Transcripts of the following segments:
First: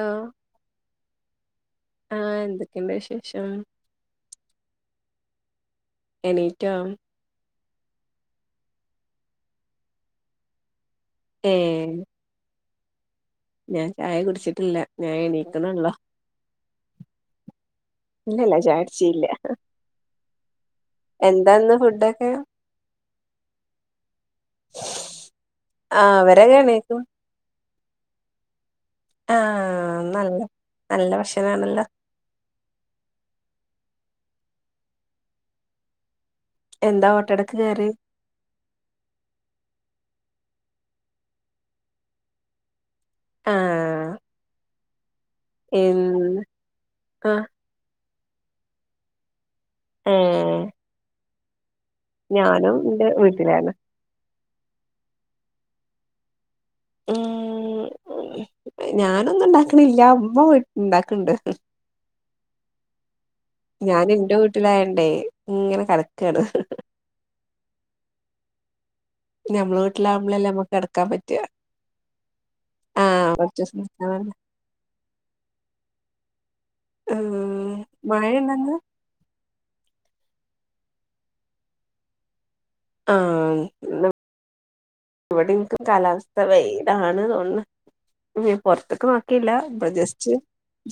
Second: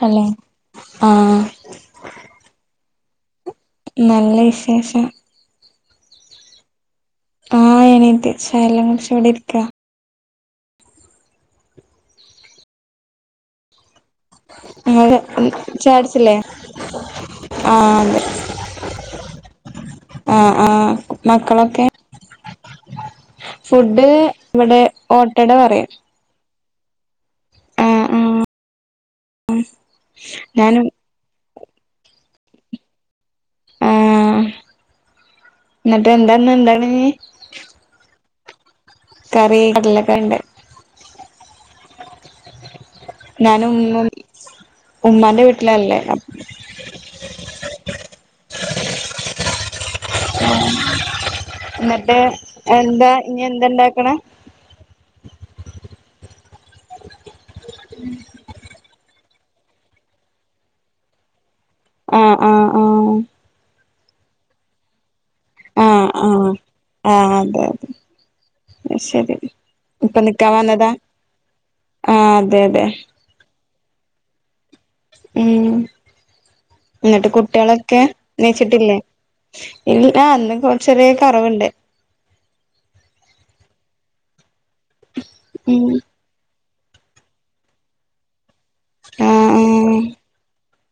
Hello ആ ആഹ് എന്തൊക്കെണ്ട് വിശേഷം നല്ല വിശേഷം എണീറ്റോ ആ, എണീറ്റ് ചായയെല്ലാം കുടിച്ച് ഇവിടെ ഇരിക്ക ഏ എ ഞാൻ ചായ കുടിച്ചിട്ടില്ല, ഞാൻ നിങ്ങള് എണീക്കുന്നുള്ളോ [unintelligible] ആഹ് അതെ ഇല്ലില്ല, ചായ കുട്ചില്ല, ആഹ് ആഹ് എന്താന്ന് മക്കളൊക്കെ ഫുഡൊക്കെ ഫുഡ് ഇവിടെ ഓട്ടട പറയും ആ അവരക്കെ എണീക്കും മം. ആഹ, നല്ല ഞാനും നല്ല ഭക്ഷണം ആണല്ലോ? ആ, ന്നട്ട് എന്താണ് ഇന്ന് ഉണ്ടാക്കണത് ഞ് [unintelligible] കറി കടലക്കറി ഉണ്ട ഞനും, ഉമ്മും, ഉമ്മാന്റെ വീട്ട എം, ആ മം എന്നട്ട് എന്താ, ഇനി എന്ത വീട്ടിലാണ് ഉണ്ടാക്കണെ മം, ഞാനൊന്നും ഉണ്ടാക്കണില്ല മ്മ വീട്ടി ഇണ്ടാക്കണ്ട് ആഹ് ആഹ് ആഹ് ഞൻ ഇന്റെ വീട്ടിലായണ്ടേ ഇങ്ങനെ കെടക്കാണ്. ആഹ അതെ അതെ ന്ന ശെരി ഞമ്മളെ വീട്ടിൽ ആകുമ്പളല്ലെ നമ്മക്ക് കട്ക്കാൻ പറ്റുവ, ആഹ് അതെ അതെ ആ ഉം ഉം ന്നിട്ട് ആഹ് കുട്ടികളൊക്കെ മഴയുണ്ടന്ന് ണീച്ചിട്ടില്ലേ ഇല്ല ഇന്നും ചെറിയ കൊറവുണ്ട് ആ ഇവിടെ ഇൻക്കും ഉം കാലാവസ്ഥ ഇ വെയിലാണ് തോന്നുണ് പുറത്തക്ക നോക്കിയില്ല ആഹ് ഇടെ ജസ്റ്റ്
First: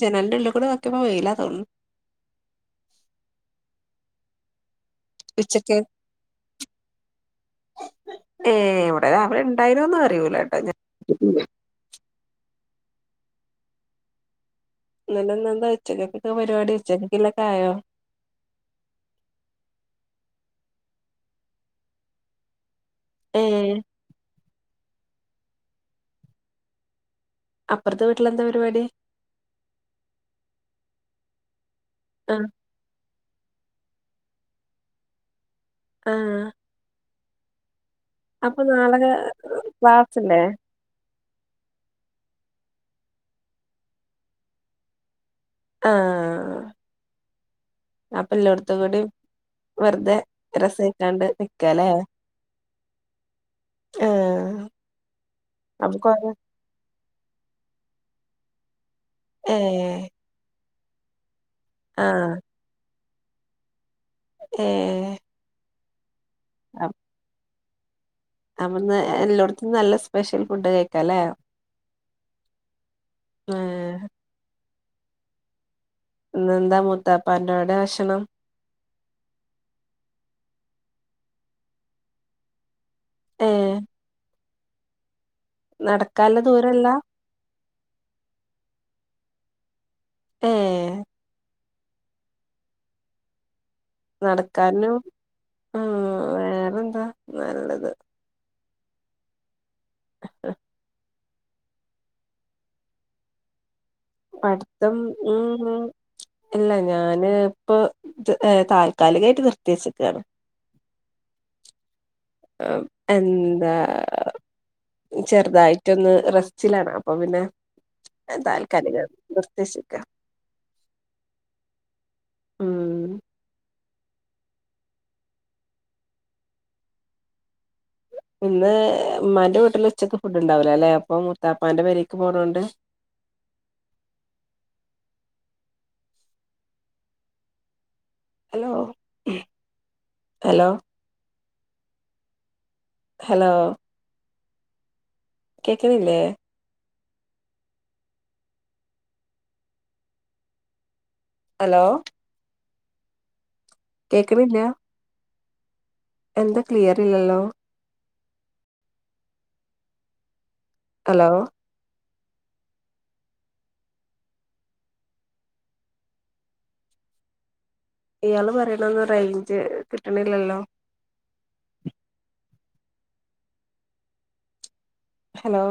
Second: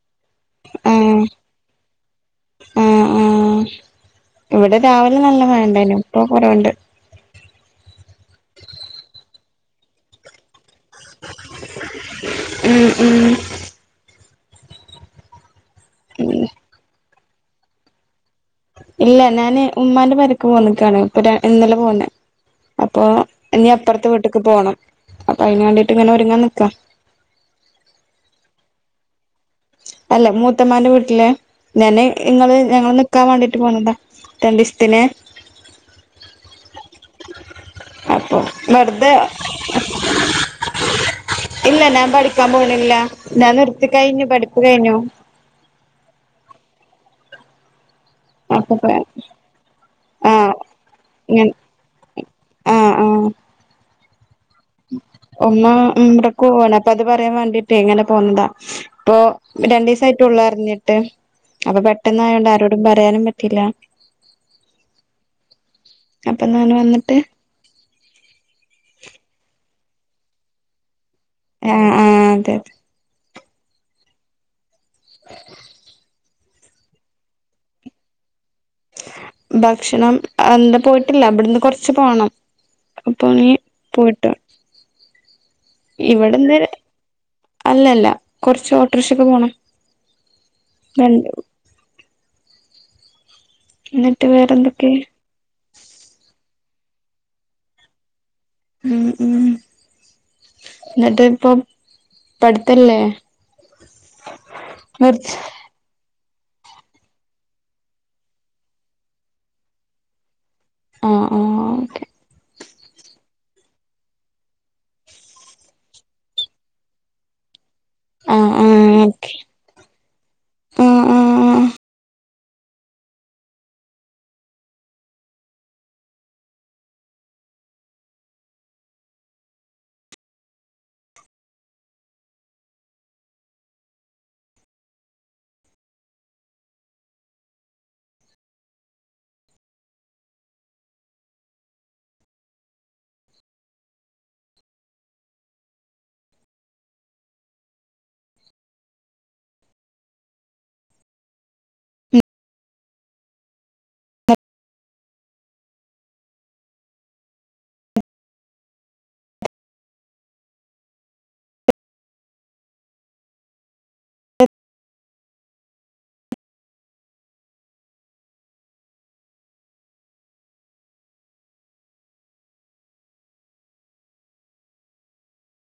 ജനലന്റെ ഉള്ളിൽകൂടെ ആഹ് നോക്കുമ്പോ ആഹ് വെയില തോന്നുന്നു ആഹ് ആഹ് ഇവിടെ രാവിലെ നല്ല മഴണ്ടായിനു ഇപ്പൊ കൊറവുണ്ട് ഏ ഇവിടെ രാവിലെ ഉണ്ടായിരുന്നുന്ന് അറിയൂല കേട്ടോ ഞാൻ ഉം ഉം ന്നട്ടെന്നന്താ ഉച്ചക്കൊക്കെ ഉം പരിപാടി ഉച്ചക്കക്കിലൊക്കെ ആയോ ഇല്ല ഞാന് ഉമ്മാന്റെ പരക്ക് പോന്നകാണ് ഇപ്പ ര ഇന്നലെ പോന്നെ അപ്പൊ ഇഞ് ഏഹ് അപ്പറത്തെ വീട്ടേക്ക് പോണം അപ്പൊ അതിന് വേണ്ടീട്ട് ഇങ്ങനെ ഒരുങ്ങാൻ നിക്കാം അപ്പറത്തെ വീട്ടിലെന്താ പരിപാടി അല്ല മൂത്തമാന്റെ വീട്ടില് ഞാന് ആഹ് ഇങ്ങള് ഞങ്ങള് നിക്കാൻ വേണ്ടീട്ട് പോണതാ രണ്ടിസത്തിന് ആ അപ്പൊ നാളക ക്ലാസ്സ്ല്ലേ ഇല്ല ഞാൻ പഠിക്കാൻ പോണില്ല ഞാൻ നിർത്തി കഴിഞ്ഞു പഠിപ്പു കഴിഞ്ഞു ആ അപ്പള്ളോടത്ത അപ്പൊ പ കൂടി വെറുതെ ആഹ് രസമായിക്കാണ്ട് ഞാൻ നിക്കല്ലേ ആഹ് ആഹ് ആഹ് ഉമ്മ അപ്പൊ കൊറെ ഉംറക്ക് പോവാണ് അപ്പ അത് പറയാൻ വേണ്ടിട്ടേ ഇങ്ങനെ പോകുന്നതാ ഇപ്പൊ ഏഹ് രണ്ടീസയിട്ടള്ള അറിഞ്ഞിട്ട് അപ്പൊ പെട്ടെന്ന് ആഹ് ആയോണ്ട് ആരോടും പറയാനും പറ്റ തില്ലാ ഏ അപ്പൊ എന്നാണ് വന്നിട്ട് അപ്പോന്ന് എല്ലോഡ്ത്തും നല്ല സ്പെഷ്യൽ ഫുഡ് കഴിക്കല്ലേ ആഹ് ആഹ് അതെ അതെ ആഹ് [inaudible] ഇന്നേന്താ മൂത്താപ്പാന്റെടെ ഭക്ഷണം ഭക്ഷണം എന്താ പോയിട്ടില്ല ഇവിടുന്ന് കൊറച്ച് പോണം അപ്പൊ നീ ഏഹ് പോയിട്ടു നടക്കാല്ല ഇവിടെന്ന് ദൂരല്ല അല്ലല്ല കൊറച്ച് ഓട്ടോറിക്ഷക്കെ പോണം ഏഹ് ന [unintelligible] എന്നിട്ട് വേറെന്തൊക്കെ നടക്കാനും ആ വേറെന്താ നല്ലത് ഉം ഉം [inaudible] എന്നിട്ട് ഇപ്പൊ പഠിത്തല്ലേ പഠിത്തം നിർത്തി ഉം ഉം ഇല്ല ഞാന് ഇപ്പൊ താൽക്കാലികായിട്ട് നിർത്തിവച്ചിക്കയാണ് ആ ആ ഓക്കെ ഉം എന്താ ചെറുതായിട്ടൊന്ന് റസ്റ്റിലാണ് അപ്പൊ പിന്നെ ആഹ് താൽക്കാലികം ഓക്കെ നിർത്തി വെച്ചേക്ക ആഹ് ആഹ് ആഹ് ഉം ഇന്ന് ഉമ്മാന്റെ വീട്ടില് ഉച്ചക്ക് ഫുഡ് ഉണ്ടാവല അല്ലേ അപ്പൊ മുത്താപ്പന്റെ പേരെക്ക് പോകണൊണ്ട് ഹലോ ഹലോ ഹലോ കേക്കണിലേ ഹലോ കേക്കണില്ലാ എന്താ ക്ലിയർ ഇല്ലല്ലോ. ഹലോ ഇയാള് പറയണൊന്നും റേഞ്ച് കിട്ടണില്ലല്ലോ. ഹലോ